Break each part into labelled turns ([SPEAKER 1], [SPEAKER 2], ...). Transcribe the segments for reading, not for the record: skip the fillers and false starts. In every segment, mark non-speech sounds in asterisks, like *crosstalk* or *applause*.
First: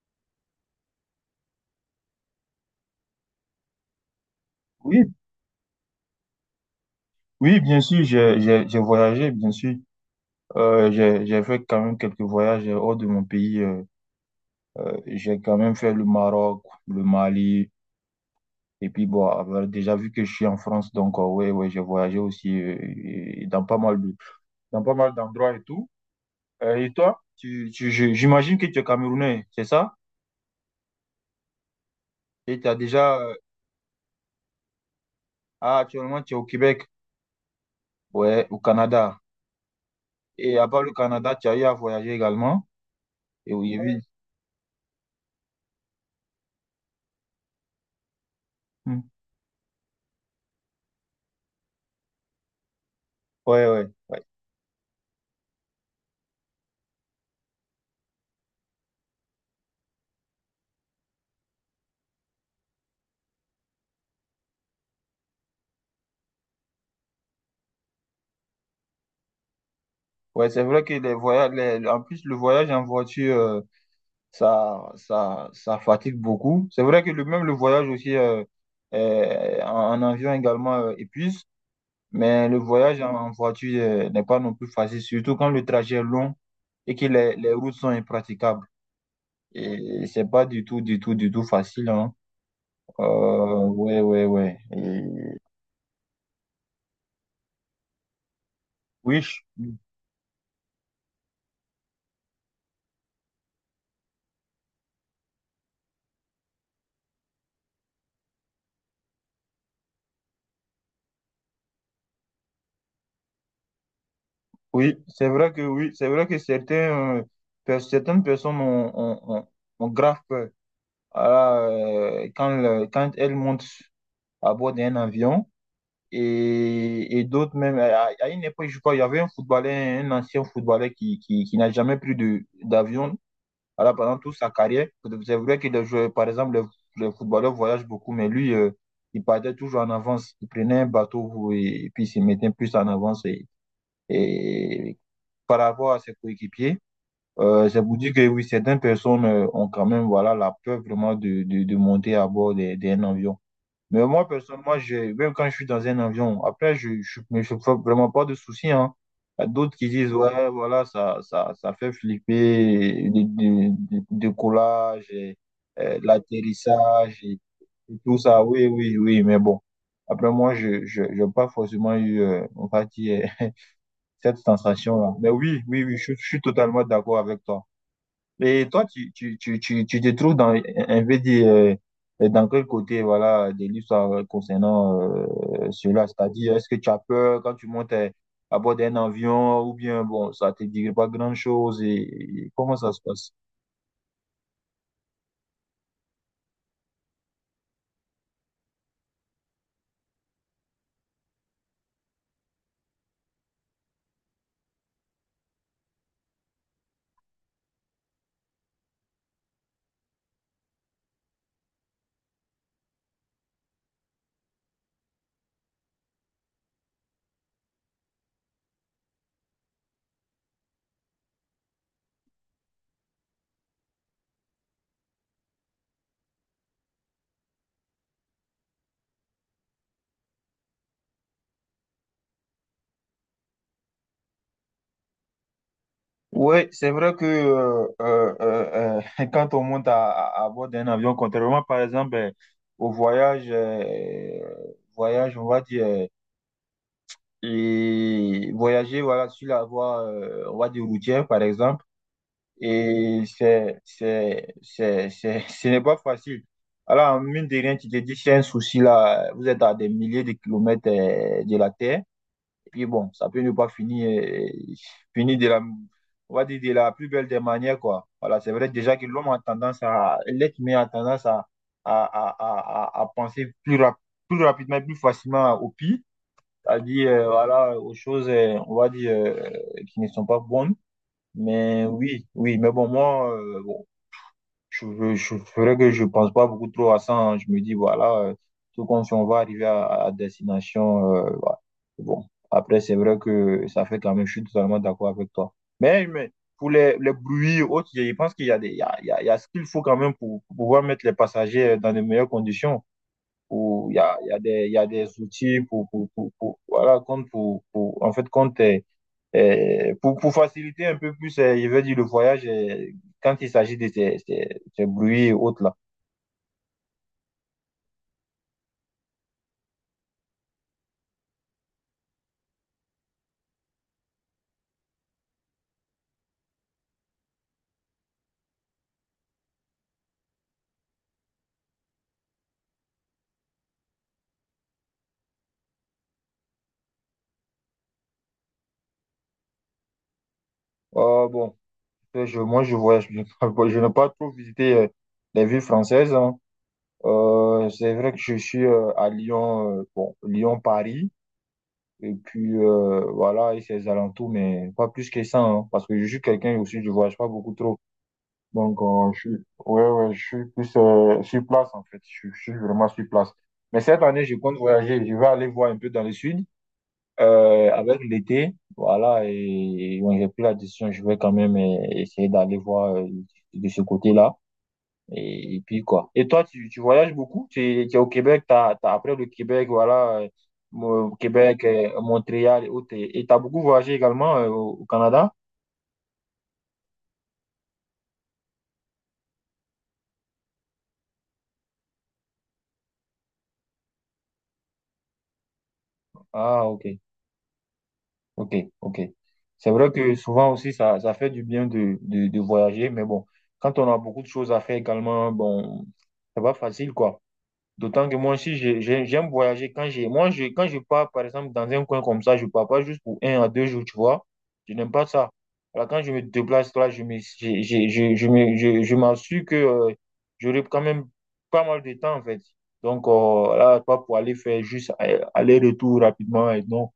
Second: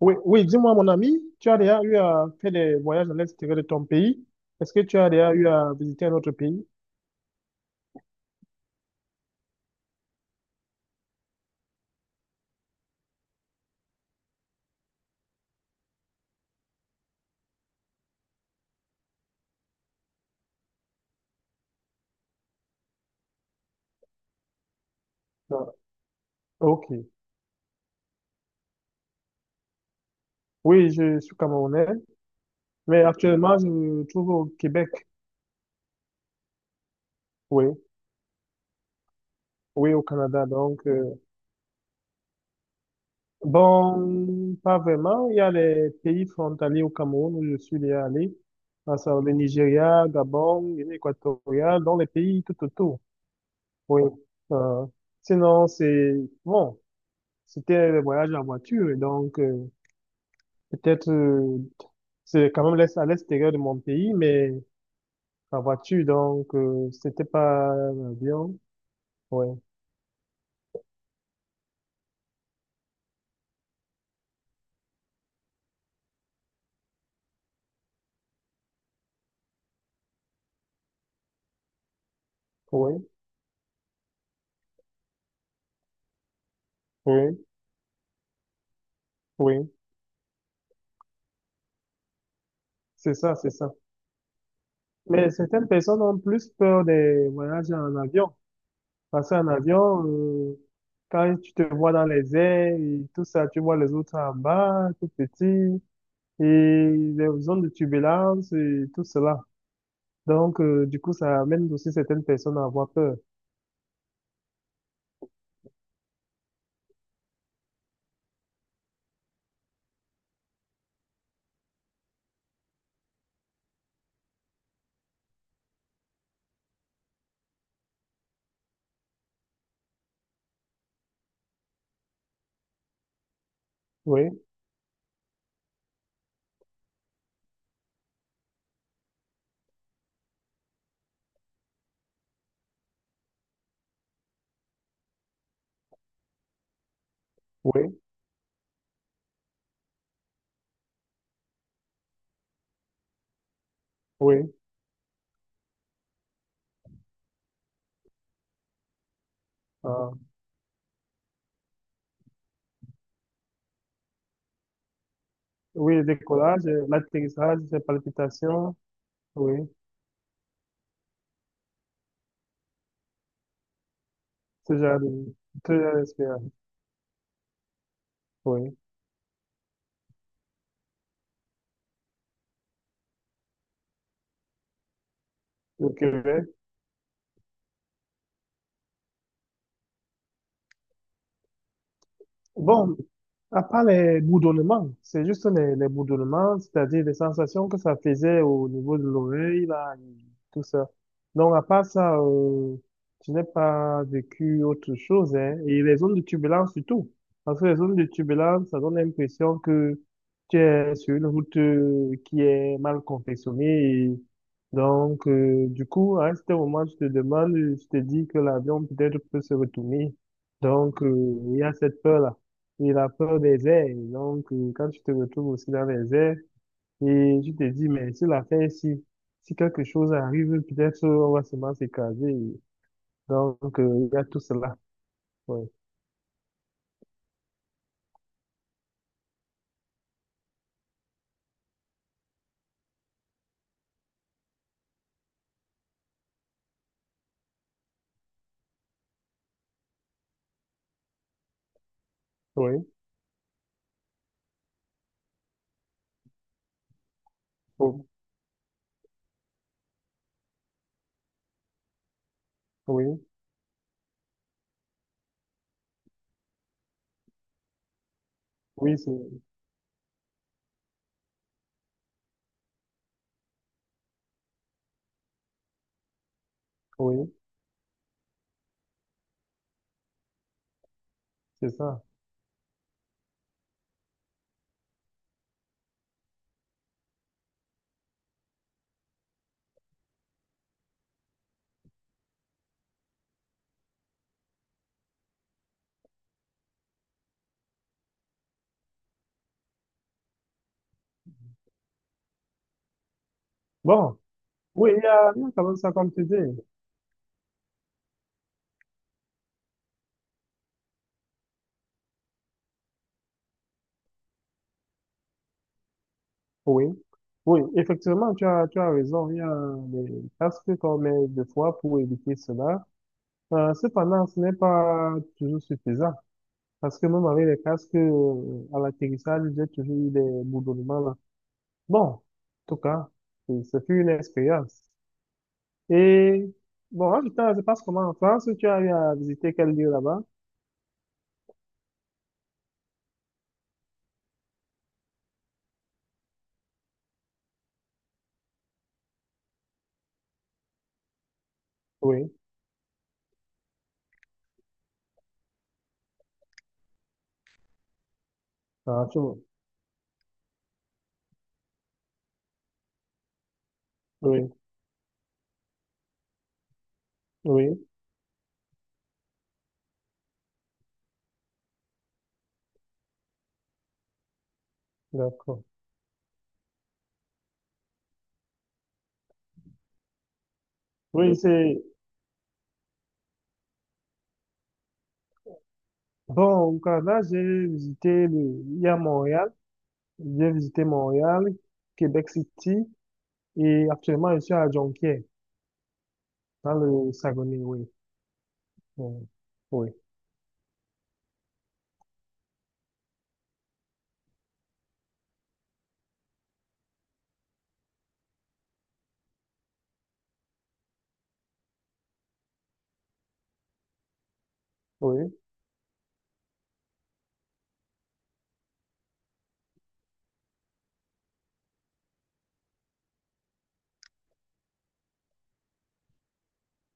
[SPEAKER 1] Oui, oui, dis-moi, mon ami, tu as déjà eu à faire des voyages à l'extérieur de ton pays? Est-ce que tu as
[SPEAKER 2] Oui,
[SPEAKER 1] déjà eu à visiter un autre pays?
[SPEAKER 2] oui, bien sûr, j'ai voyagé, bien sûr. J'ai fait quand même quelques voyages hors de mon pays. J'ai quand même fait le Maroc, le Mali, et puis bon, déjà vu que je suis en France, donc ouais, ouais, j'ai voyagé aussi, et dans pas mal de, dans pas mal d'endroits et
[SPEAKER 1] Ah,
[SPEAKER 2] tout.
[SPEAKER 1] ok.
[SPEAKER 2] Et toi, j'imagine que tu es Camerounais, c'est ça?
[SPEAKER 1] Oui, je suis camerounais,
[SPEAKER 2] Et tu as
[SPEAKER 1] mais
[SPEAKER 2] déjà,
[SPEAKER 1] actuellement, je me trouve au Québec.
[SPEAKER 2] ah, actuellement, tu es au Québec,
[SPEAKER 1] Oui,
[SPEAKER 2] ouais, au Canada.
[SPEAKER 1] oui, au Canada.
[SPEAKER 2] Et à part
[SPEAKER 1] Donc,
[SPEAKER 2] le Canada, tu as eu à voyager également. Et oui, oui.
[SPEAKER 1] bon, pas vraiment. Il y a les pays frontaliers au Cameroun où je suis déjà allé, à
[SPEAKER 2] Hmm.
[SPEAKER 1] savoir le Nigeria, Gabon, Guinée équatoriale, dans les pays tout autour.
[SPEAKER 2] Ouais, ouais,
[SPEAKER 1] Oui.
[SPEAKER 2] ouais.
[SPEAKER 1] Euh, Sinon, c'est bon. C'était le voyage en voiture, et donc peut-être c'est quand même à l'extérieur de mon pays, mais en voiture, donc c'était pas l'avion. Oui,
[SPEAKER 2] Ouais, c'est vrai que les voyages, en plus, le voyage en voiture, ça fatigue beaucoup. C'est vrai que même le voyage aussi, en avion également, épuise, mais le voyage
[SPEAKER 1] oui,
[SPEAKER 2] en voiture n'est pas non plus facile, surtout quand le trajet est long et que les,
[SPEAKER 1] oui,
[SPEAKER 2] les routes sont impraticables.
[SPEAKER 1] oui.
[SPEAKER 2] Et c'est pas du tout, du tout, du tout facile, hein. Euh,
[SPEAKER 1] C'est ça, c'est ça.
[SPEAKER 2] ouais, ouais, ouais. Et
[SPEAKER 1] Mais certaines personnes ont plus peur des voyages en avion.
[SPEAKER 2] oui,
[SPEAKER 1] Parce qu'en avion, quand tu te vois dans les airs et tout ça, tu vois les autres en bas, tout petit, et les zones de turbulence et tout cela. Donc, du coup, ça amène aussi certaines personnes à avoir peur.
[SPEAKER 2] oui, c'est vrai que certains, certaines personnes ont grave peur. Voilà, quand elle monte à bord d'un avion, et d'autres même, à une époque, je crois, il y avait un footballeur, un ancien footballeur qui n'a jamais pris d'avion, voilà, pendant
[SPEAKER 1] Oui,
[SPEAKER 2] toute sa carrière. C'est vrai que par exemple, les footballeurs voyagent beaucoup, mais lui, il partait toujours en avance. Il prenait un bateau et puis il se mettait plus en avance et par rapport à ses coéquipiers. C'est pour
[SPEAKER 1] oui,
[SPEAKER 2] dire que oui, certaines personnes, ont quand même voilà, la peur vraiment de monter à bord d'un avion. Mais moi,
[SPEAKER 1] oui.
[SPEAKER 2] personnellement, même quand je suis dans un avion, après, je ne me fais vraiment pas de soucis. Hein. Il y a d'autres qui
[SPEAKER 1] Ah.
[SPEAKER 2] disent, ouais, voilà, ça fait flipper, le décollage, et,
[SPEAKER 1] Oui, le décollage,
[SPEAKER 2] l'atterrissage et,
[SPEAKER 1] l'atterrissage, les
[SPEAKER 2] et tout ça. Oui,
[SPEAKER 1] palpitations,
[SPEAKER 2] oui, oui, mais bon.
[SPEAKER 1] oui,
[SPEAKER 2] Après, moi, je n'ai pas forcément eu, on va dire, *laughs* cette
[SPEAKER 1] ce genre
[SPEAKER 2] sensation-là. Mais
[SPEAKER 1] de,
[SPEAKER 2] oui,
[SPEAKER 1] ce
[SPEAKER 2] oui, oui,
[SPEAKER 1] genre
[SPEAKER 2] je suis
[SPEAKER 1] d'expérience,
[SPEAKER 2] totalement d'accord avec toi. Et
[SPEAKER 1] oui,
[SPEAKER 2] toi, tu te trouves dans quel côté, voilà, de l'histoire concernant,
[SPEAKER 1] au
[SPEAKER 2] cela?
[SPEAKER 1] Québec.
[SPEAKER 2] C'est-à-dire, est-ce que tu as peur quand tu montes à bord d'un avion ou bien, bon, ça te dit pas grand-chose et comment ça
[SPEAKER 1] Bon,
[SPEAKER 2] se passe?
[SPEAKER 1] à part les bourdonnements, c'est juste les bourdonnements, c'est-à-dire les sensations que ça faisait au niveau de l'oreille, là, et tout ça. Donc, à part ça, je n'ai pas vécu autre chose, hein. Et les zones de turbulence surtout. Parce que les zones de turbulence, ça donne l'impression que tu es sur une route qui est mal confectionnée. Et donc, du coup, à un certain moment, tu te demandes, tu te dis que l'avion peut-être peut se retourner. Donc, il y a cette peur-là. Il a peur des airs. Et donc, quand tu te retrouves aussi dans les airs, et tu te dis, mais si l'affaire ici, si quelque chose arrive, peut-être on va seulement s'écraser. Donc, il y a tout cela. Oui,
[SPEAKER 2] Oui, c'est vrai que, *laughs* quand on monte à bord d'un avion, contrairement par exemple, au voyage, voyage, on va dire, et voyager voilà, sur la voie, on va dire routière par exemple.
[SPEAKER 1] oui,
[SPEAKER 2] Et *laughs* ce n'est pas facile. Alors, mine de rien, tu te
[SPEAKER 1] oh,
[SPEAKER 2] dis, c'est un souci là, vous êtes à des milliers de kilomètres, de la Terre. Et puis bon,
[SPEAKER 1] oui,
[SPEAKER 2] ça peut ne pas finir on va dire de la plus belle des manières, quoi. Voilà, c'est vrai déjà
[SPEAKER 1] oui,
[SPEAKER 2] que
[SPEAKER 1] c'est,
[SPEAKER 2] l'être humain a tendance à penser plus, plus rapidement, et plus facilement au pire, c'est-à-dire,
[SPEAKER 1] oui,
[SPEAKER 2] voilà, aux choses, on va dire, qui ne sont pas bonnes.
[SPEAKER 1] c'est
[SPEAKER 2] Mais
[SPEAKER 1] ça.
[SPEAKER 2] oui, oui, mais bon, moi, bon, je ferais que je pense pas beaucoup trop à ça. Hein. Je me dis, voilà, tout comme si on va arriver à destination. Voilà. Bon, après, c'est vrai que ça fait quand même, je suis totalement d'accord avec toi. Mais pour les bruits et autres, je pense qu'il y a des, il y a, il y a, il y a ce qu'il faut quand même pour, pouvoir mettre les passagers dans de meilleures conditions où
[SPEAKER 1] Bon,
[SPEAKER 2] il y a
[SPEAKER 1] oui,
[SPEAKER 2] des
[SPEAKER 1] il y a
[SPEAKER 2] outils
[SPEAKER 1] quand même ça comme tu dis.
[SPEAKER 2] voilà, compte, en fait, compte, pour, faciliter un peu plus, je veux dire, le voyage, quand il s'agit de ces bruits et autres là.
[SPEAKER 1] Oui, oui, effectivement, tu as raison. Il y a des casques qu'on met des fois pour éviter cela. Cependant, ce n'est pas toujours suffisant. Parce que même avec les casques, à l'atterrissage, j'ai toujours eu des bourdonnements là. Bon, en tout cas, ce fut une expérience. Et bon, en tout cas, je passe comment en France, tu as eu à visiter quel lieu là-bas?
[SPEAKER 2] Bon, moi, je voyage, *laughs* je n'ai pas trop visité, les villes françaises. Hein. C'est vrai que je suis, à Lyon, bon, Lyon-Paris, et
[SPEAKER 1] Oui,
[SPEAKER 2] puis voilà, et ses alentours, mais pas plus que ça, hein, parce que je suis quelqu'un aussi, je voyage pas beaucoup trop. Donc,
[SPEAKER 1] ah, tu
[SPEAKER 2] je suis,
[SPEAKER 1] vois.
[SPEAKER 2] ouais, ouais, je suis plus, sur place, en fait. Je suis vraiment sur place. Mais cette année, je
[SPEAKER 1] Oui,
[SPEAKER 2] compte voyager. Je vais aller voir un peu dans le sud,
[SPEAKER 1] oui,
[SPEAKER 2] avec l'été. Voilà, et bon, j'ai pris la décision. Je vais quand même, essayer d'aller voir, de ce côté-là. Et
[SPEAKER 1] d'accord.
[SPEAKER 2] puis, quoi. Et toi, tu voyages beaucoup? Tu es au Québec, après le Québec, voilà,
[SPEAKER 1] Oui,
[SPEAKER 2] Québec,
[SPEAKER 1] c'est
[SPEAKER 2] Montréal et autres. Et tu as beaucoup voyagé également, au Canada?
[SPEAKER 1] bon, au Canada, j'ai visité le... il y a Montréal, j'ai visité Montréal, Québec City, et actuellement, je suis à Jonquière,
[SPEAKER 2] Ah,
[SPEAKER 1] dans
[SPEAKER 2] ok.
[SPEAKER 1] le Saguenay, oui.
[SPEAKER 2] Ok, ok.
[SPEAKER 1] Oui,
[SPEAKER 2] C'est vrai
[SPEAKER 1] oui,
[SPEAKER 2] que souvent aussi, ça fait du bien de voyager, mais bon, quand on a beaucoup de choses à faire également, bon, c'est pas facile, quoi. D'autant que moi aussi, j'aime voyager. Quand je pars, par exemple, dans un coin comme ça, je pars pas juste pour 1 à 2 jours, tu vois. Je n'aime pas ça.
[SPEAKER 1] oui.
[SPEAKER 2] Alors, quand je me déplace là, je me, j'ai- je, me, je m'assure que, j'aurai quand même pas mal de temps, en fait. Donc, là, pas pour aller faire juste, aller-retour rapidement, et non.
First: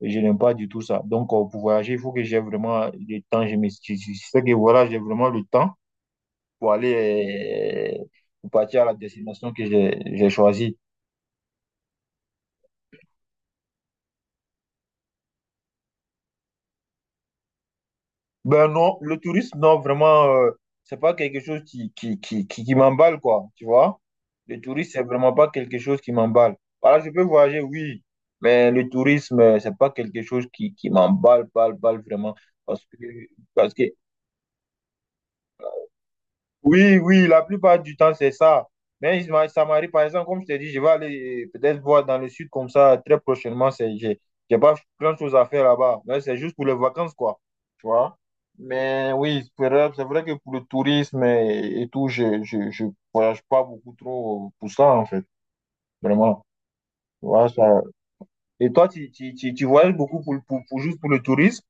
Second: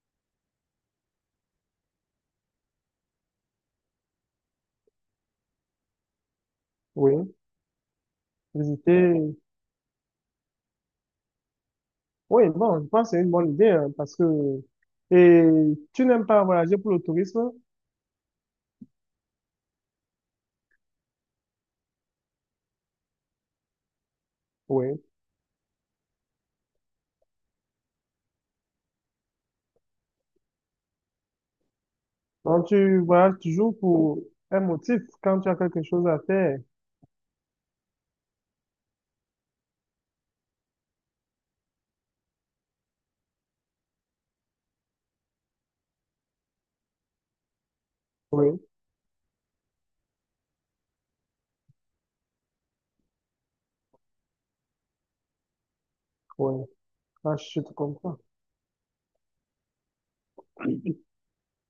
[SPEAKER 2] Je n'aime pas du tout ça. Donc, pour voyager, il faut que j'ai vraiment le temps. Je sais que voilà, j'ai vraiment le temps pour
[SPEAKER 1] Oui.
[SPEAKER 2] aller, pour partir à la
[SPEAKER 1] Visiter.
[SPEAKER 2] destination que j'ai choisie.
[SPEAKER 1] Oui, bon, je pense que c'est une bonne idée hein, parce que et tu n'aimes pas voyager pour le tourisme?
[SPEAKER 2] Ben non, le tourisme, non, vraiment, c'est pas quelque chose qui m'emballe, quoi. Tu vois? Le tourisme,
[SPEAKER 1] Oui.
[SPEAKER 2] c'est vraiment pas quelque chose qui m'emballe. Voilà, je peux voyager, oui, mais le tourisme, c'est pas quelque chose qui m'emballe, balle, balle, vraiment.
[SPEAKER 1] Donc
[SPEAKER 2] Parce
[SPEAKER 1] tu
[SPEAKER 2] que,
[SPEAKER 1] voyages
[SPEAKER 2] parce
[SPEAKER 1] toujours
[SPEAKER 2] que
[SPEAKER 1] pour un motif quand tu as quelque chose à faire.
[SPEAKER 2] Oui, oui, la plupart du temps, c'est ça. Mais ça m'arrive, par exemple, comme je t'ai dit, je vais aller, peut-être voir dans le sud comme ça très prochainement. J'ai pas plein de choses à faire là-bas. Mais c'est juste pour les vacances, quoi. Tu vois?
[SPEAKER 1] Oui,
[SPEAKER 2] Mais oui, c'est vrai que pour le tourisme et tout, je voyage pas beaucoup trop pour ça, en fait. Vraiment.
[SPEAKER 1] oui.
[SPEAKER 2] Tu
[SPEAKER 1] Ah,
[SPEAKER 2] vois,
[SPEAKER 1] je te
[SPEAKER 2] ça.
[SPEAKER 1] comprends.
[SPEAKER 2] Et toi, tu voyages beaucoup pour, juste pour le tourisme?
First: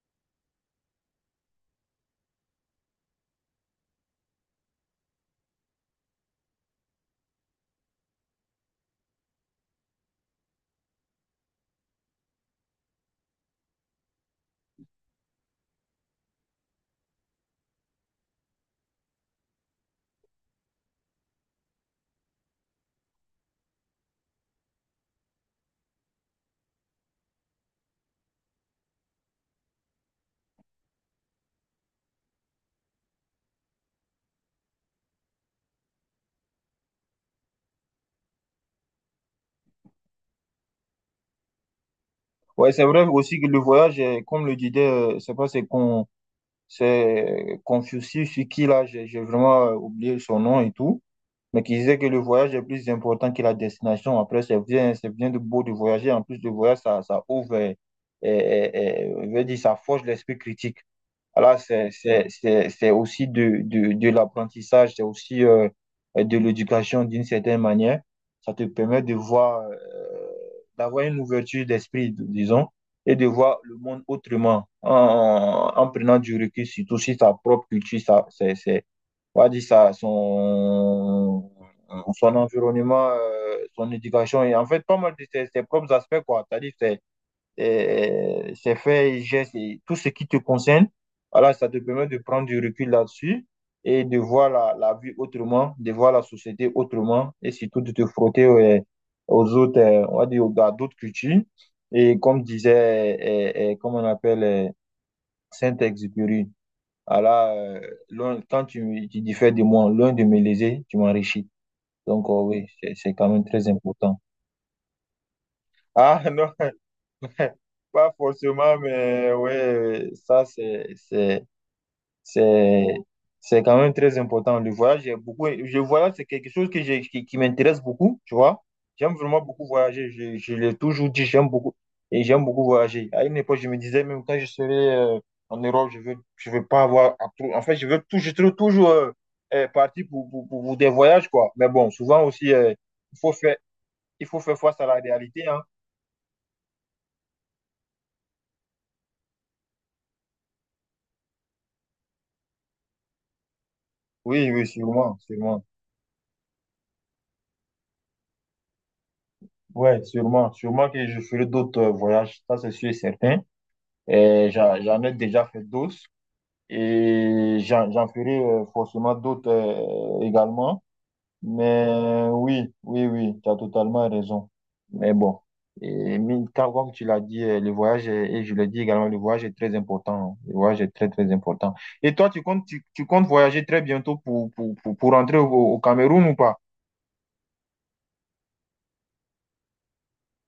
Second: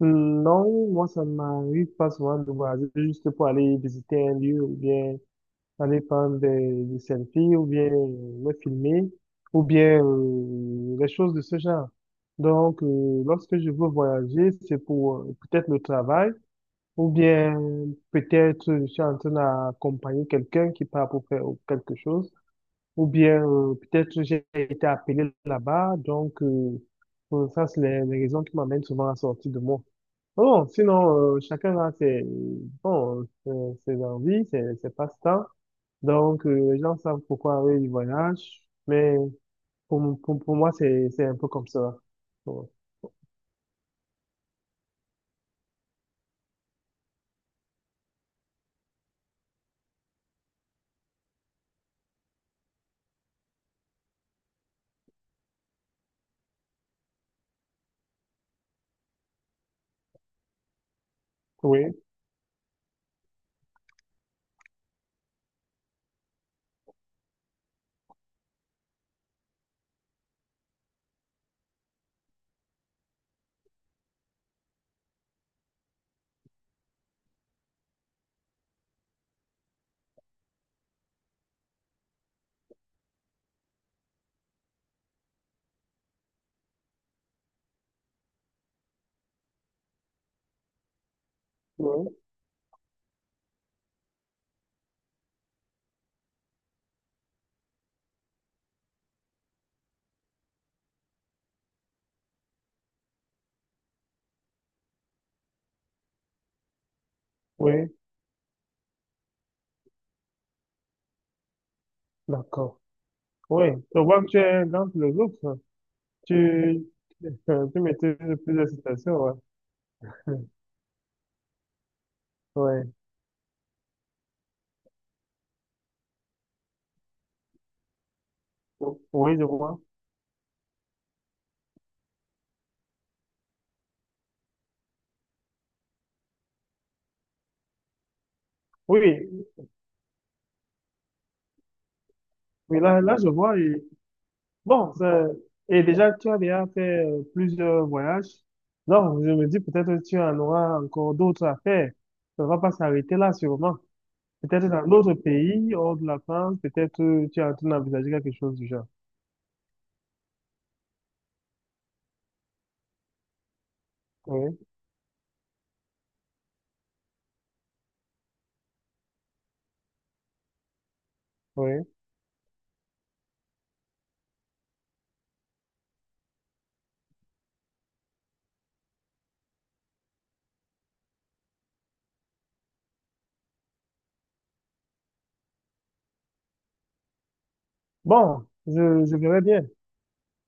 [SPEAKER 1] Non, moi ça m'arrive pas souvent de voyager juste pour aller visiter un lieu ou bien aller prendre des selfies ou bien me filmer ou bien des choses de ce genre. Donc lorsque je veux voyager, c'est pour peut-être le travail. Ou bien peut-être je suis en train d'accompagner quelqu'un qui part pour faire quelque chose. Ou bien peut-être j'ai été appelé là-bas. Donc ça, c'est les raisons qui m'amènent souvent à sortir de moi. Bon, sinon, chacun a ses, bon, ses, ses envies, ses passe-temps. Donc les gens savent pourquoi eux, ils voyagent. Mais pour moi, c'est un peu comme ça. Ouais.
[SPEAKER 2] Ouais, c'est vrai aussi que le voyage, comme le disait, je sais pas, c'est Confucius, ce qui là, j'ai vraiment, oublié son nom et tout, mais qui disait que le voyage est plus important que la destination. Après, c'est bien de beau de voyager. En plus de voyager, ça ouvre, et et je veux dire, ça forge l'esprit critique. Voilà, c'est,
[SPEAKER 1] Oui,
[SPEAKER 2] c'est, c'est, c'est aussi de l'apprentissage, c'est aussi, de l'éducation d'une certaine manière. Ça te permet de voir, d'avoir une ouverture d'esprit, disons, et de voir le monde autrement, en, prenant du recul, surtout sur sa propre culture, ça, on va dire ça, son environnement, son éducation, et en fait, pas mal de ses propres aspects, quoi. C'est-à-dire, c'est, ces faits et gestes et tout ce qui te concerne. Voilà, ça te permet de
[SPEAKER 1] oui,
[SPEAKER 2] prendre du recul là-dessus et de voir la vie autrement, de voir la société autrement et surtout de te frotter, aux autres, on va dire, à d'autres cultures. Et comme disait, comme on appelle, Saint-Exupéry, voilà,
[SPEAKER 1] oui,
[SPEAKER 2] quand tu diffères de moi, loin de me léser, tu m'enrichis. Donc, oui,
[SPEAKER 1] d'accord.
[SPEAKER 2] c'est quand même
[SPEAKER 1] Oui,
[SPEAKER 2] très
[SPEAKER 1] je
[SPEAKER 2] important.
[SPEAKER 1] vois que tu es un grand philosophe.
[SPEAKER 2] Ah, *laughs* non.
[SPEAKER 1] Tu, *laughs* tu
[SPEAKER 2] Pas
[SPEAKER 1] maîtrises plusieurs
[SPEAKER 2] forcément,
[SPEAKER 1] citations,
[SPEAKER 2] mais
[SPEAKER 1] ouais.
[SPEAKER 2] ouais, ça
[SPEAKER 1] Ouais.
[SPEAKER 2] c'est c'est quand même très important. Le voyage, j'ai beaucoup, je voyage, c'est quelque chose que j'ai qui m'intéresse beaucoup, tu vois. J'aime
[SPEAKER 1] Oui,
[SPEAKER 2] vraiment
[SPEAKER 1] je
[SPEAKER 2] beaucoup
[SPEAKER 1] vois.
[SPEAKER 2] voyager. Je l'ai toujours dit, j'aime beaucoup et j'aime beaucoup voyager. À une époque, je me disais même quand je serai, en Europe, je veux pas avoir En fait, je veux tout, je serai toujours,
[SPEAKER 1] Oui,
[SPEAKER 2] parti pour des voyages quoi. Mais bon, souvent aussi,
[SPEAKER 1] oui, là, là,
[SPEAKER 2] il
[SPEAKER 1] je
[SPEAKER 2] faut faire
[SPEAKER 1] vois. Et,
[SPEAKER 2] il faut faire face à
[SPEAKER 1] bon,
[SPEAKER 2] la
[SPEAKER 1] ça-
[SPEAKER 2] réalité, hein.
[SPEAKER 1] et déjà, tu as déjà fait plusieurs voyages. Non, je me dis, peut-être que tu en auras encore d'autres à faire. Ça ne va pas s'arrêter là, sûrement.
[SPEAKER 2] Oui, oui,
[SPEAKER 1] Peut-être dans d'autres
[SPEAKER 2] sûrement, sûrement.
[SPEAKER 1] pays, hors de la France, peut-être tu es en train d'envisager quelque chose du genre.
[SPEAKER 2] Ouais, sûrement. Sûrement que je ferai d'autres, voyages, ça c'est sûr et certain. Et
[SPEAKER 1] Oui,
[SPEAKER 2] j'en ai déjà fait d'autres et j'en ferai, forcément d'autres, également.
[SPEAKER 1] oui.
[SPEAKER 2] Mais oui, oui, oui, tu as totalement raison. Mais bon, comme tu l'as dit, et je l'ai dit également, le voyage est très important. Le voyage est très, très important. Et toi, tu comptes voyager très bientôt pour, rentrer au Cameroun ou pas?
[SPEAKER 1] Bon, je verrai bien.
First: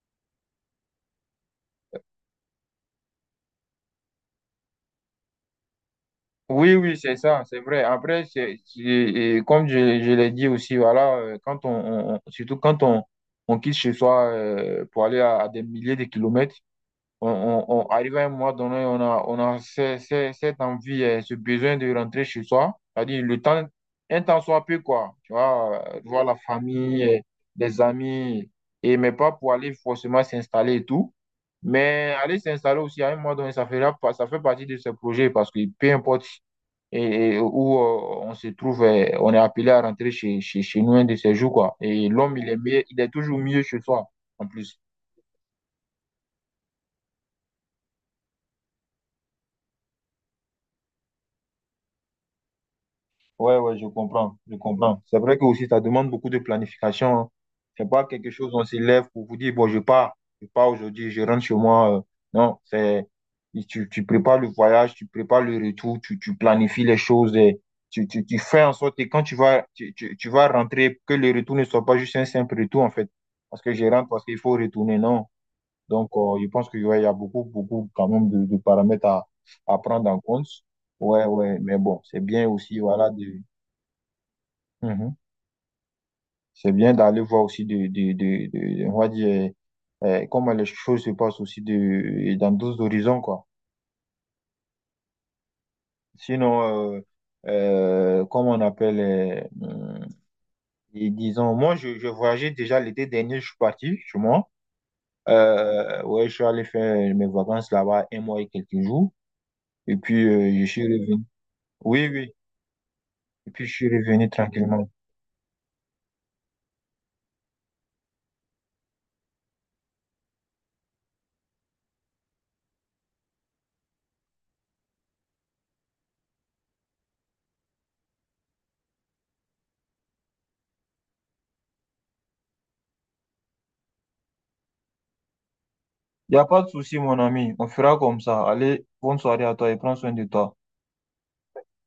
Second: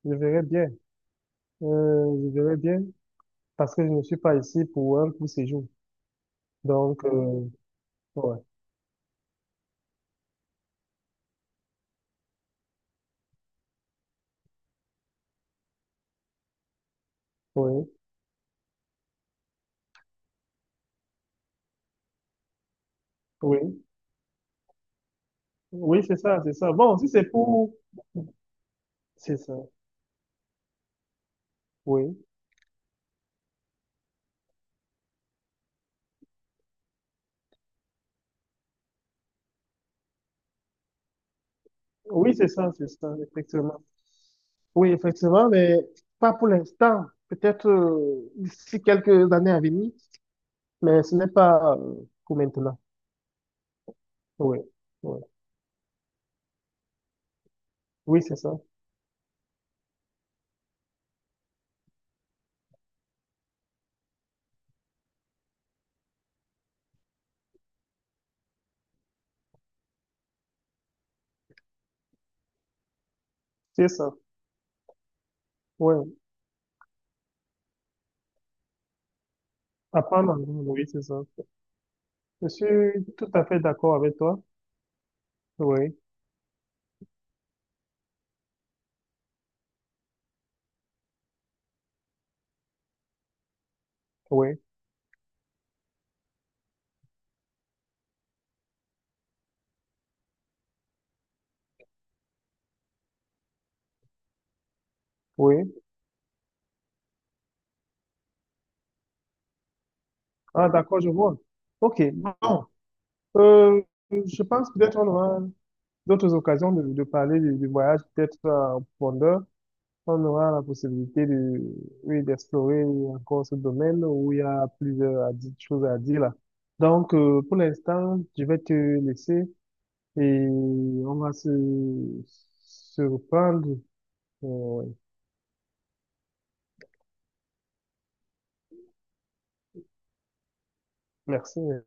[SPEAKER 1] Je verrai bien. Je verrai bien. Parce que je ne suis pas ici pour un court séjour.
[SPEAKER 2] Oui, oui,
[SPEAKER 1] Donc,
[SPEAKER 2] c'est ça, c'est vrai. Après,
[SPEAKER 1] ouais,
[SPEAKER 2] et comme je l'ai dit aussi, voilà, quand on, surtout quand on quitte chez soi, pour aller à des milliers de kilomètres, on, on,
[SPEAKER 1] oui,
[SPEAKER 2] on arrive à un moment donné, on a cette envie, ce besoin de rentrer chez soi. C'est-à-dire le temps,
[SPEAKER 1] oui,
[SPEAKER 2] un temps soit peu, quoi. Tu vois,
[SPEAKER 1] oui, c'est
[SPEAKER 2] voir la
[SPEAKER 1] ça, c'est ça. Bon,
[SPEAKER 2] famille,
[SPEAKER 1] si c'est pour,
[SPEAKER 2] les amis, et mais pas
[SPEAKER 1] c'est
[SPEAKER 2] pour
[SPEAKER 1] ça,
[SPEAKER 2] aller forcément s'installer et tout. Mais
[SPEAKER 1] oui,
[SPEAKER 2] aller s'installer aussi à un moment donné, ça fait partie de ce projet parce que peu importe et où, on se trouve, on est appelé à rentrer chez nous un de ces jours, quoi. Et
[SPEAKER 1] oui,
[SPEAKER 2] l'homme, il est mieux,
[SPEAKER 1] c'est
[SPEAKER 2] il est
[SPEAKER 1] ça,
[SPEAKER 2] toujours mieux
[SPEAKER 1] effectivement.
[SPEAKER 2] chez soi, en plus.
[SPEAKER 1] Oui, effectivement, mais pas pour l'instant. Peut-être d'ici quelques années à venir, mais ce n'est pas pour maintenant.
[SPEAKER 2] Ouais, ouais, je comprends, je
[SPEAKER 1] Oui,
[SPEAKER 2] comprends. C'est
[SPEAKER 1] oui,
[SPEAKER 2] vrai que aussi, ça demande beaucoup de planification. Hein. C'est pas
[SPEAKER 1] oui,
[SPEAKER 2] quelque
[SPEAKER 1] c'est ça.
[SPEAKER 2] chose, on se lève pour vous dire, bon, je pars, aujourd'hui, je rentre chez moi. Non, c'est, tu prépares le voyage, tu prépares le retour, tu planifies les choses, et tu fais en sorte que quand tu vas, tu vas rentrer, que le retour ne soit pas juste un simple retour, en fait. Parce que je
[SPEAKER 1] C'est
[SPEAKER 2] rentre,
[SPEAKER 1] ça.
[SPEAKER 2] parce qu'il faut retourner, non.
[SPEAKER 1] Ouais.
[SPEAKER 2] Donc, je pense qu'il y a beaucoup, beaucoup quand même de paramètres à prendre en
[SPEAKER 1] Apprendre
[SPEAKER 2] compte.
[SPEAKER 1] l'anglais, oui, c'est ça.
[SPEAKER 2] Ouais, ouais, mais bon, c'est bien
[SPEAKER 1] Je
[SPEAKER 2] aussi,
[SPEAKER 1] suis
[SPEAKER 2] voilà,
[SPEAKER 1] tout
[SPEAKER 2] de.
[SPEAKER 1] à fait d'accord avec toi.
[SPEAKER 2] Mhm.
[SPEAKER 1] Oui,
[SPEAKER 2] C'est bien d'aller voir aussi on va dire, comment les choses se passent aussi dans d'autres horizons, quoi.
[SPEAKER 1] oui,
[SPEAKER 2] Sinon, comment on appelle, et disons, moi, je voyageais déjà l'été dernier, je suis parti chez moi.
[SPEAKER 1] oui.
[SPEAKER 2] Ouais, je suis allé faire mes vacances là-bas un mois et quelques jours. Et puis, je
[SPEAKER 1] Ah,
[SPEAKER 2] suis
[SPEAKER 1] d'accord, je
[SPEAKER 2] revenu.
[SPEAKER 1] vois. OK.
[SPEAKER 2] Oui, oui.
[SPEAKER 1] Bon.
[SPEAKER 2] Et puis, je
[SPEAKER 1] Euh,
[SPEAKER 2] suis revenu
[SPEAKER 1] je pense
[SPEAKER 2] tranquillement.
[SPEAKER 1] peut-être on aura d'autres occasions de parler du voyage, peut-être en profondeur. On aura la possibilité de, oui, d'explorer encore ce domaine où il y a plusieurs choses à dire là. Donc, pour l'instant, je vais te laisser et on va se reprendre. euh,
[SPEAKER 2] Il n'y a pas de souci, mon ami. On fera comme ça. Allez, bonne soirée à toi et prends soin de toi.
[SPEAKER 1] Merci.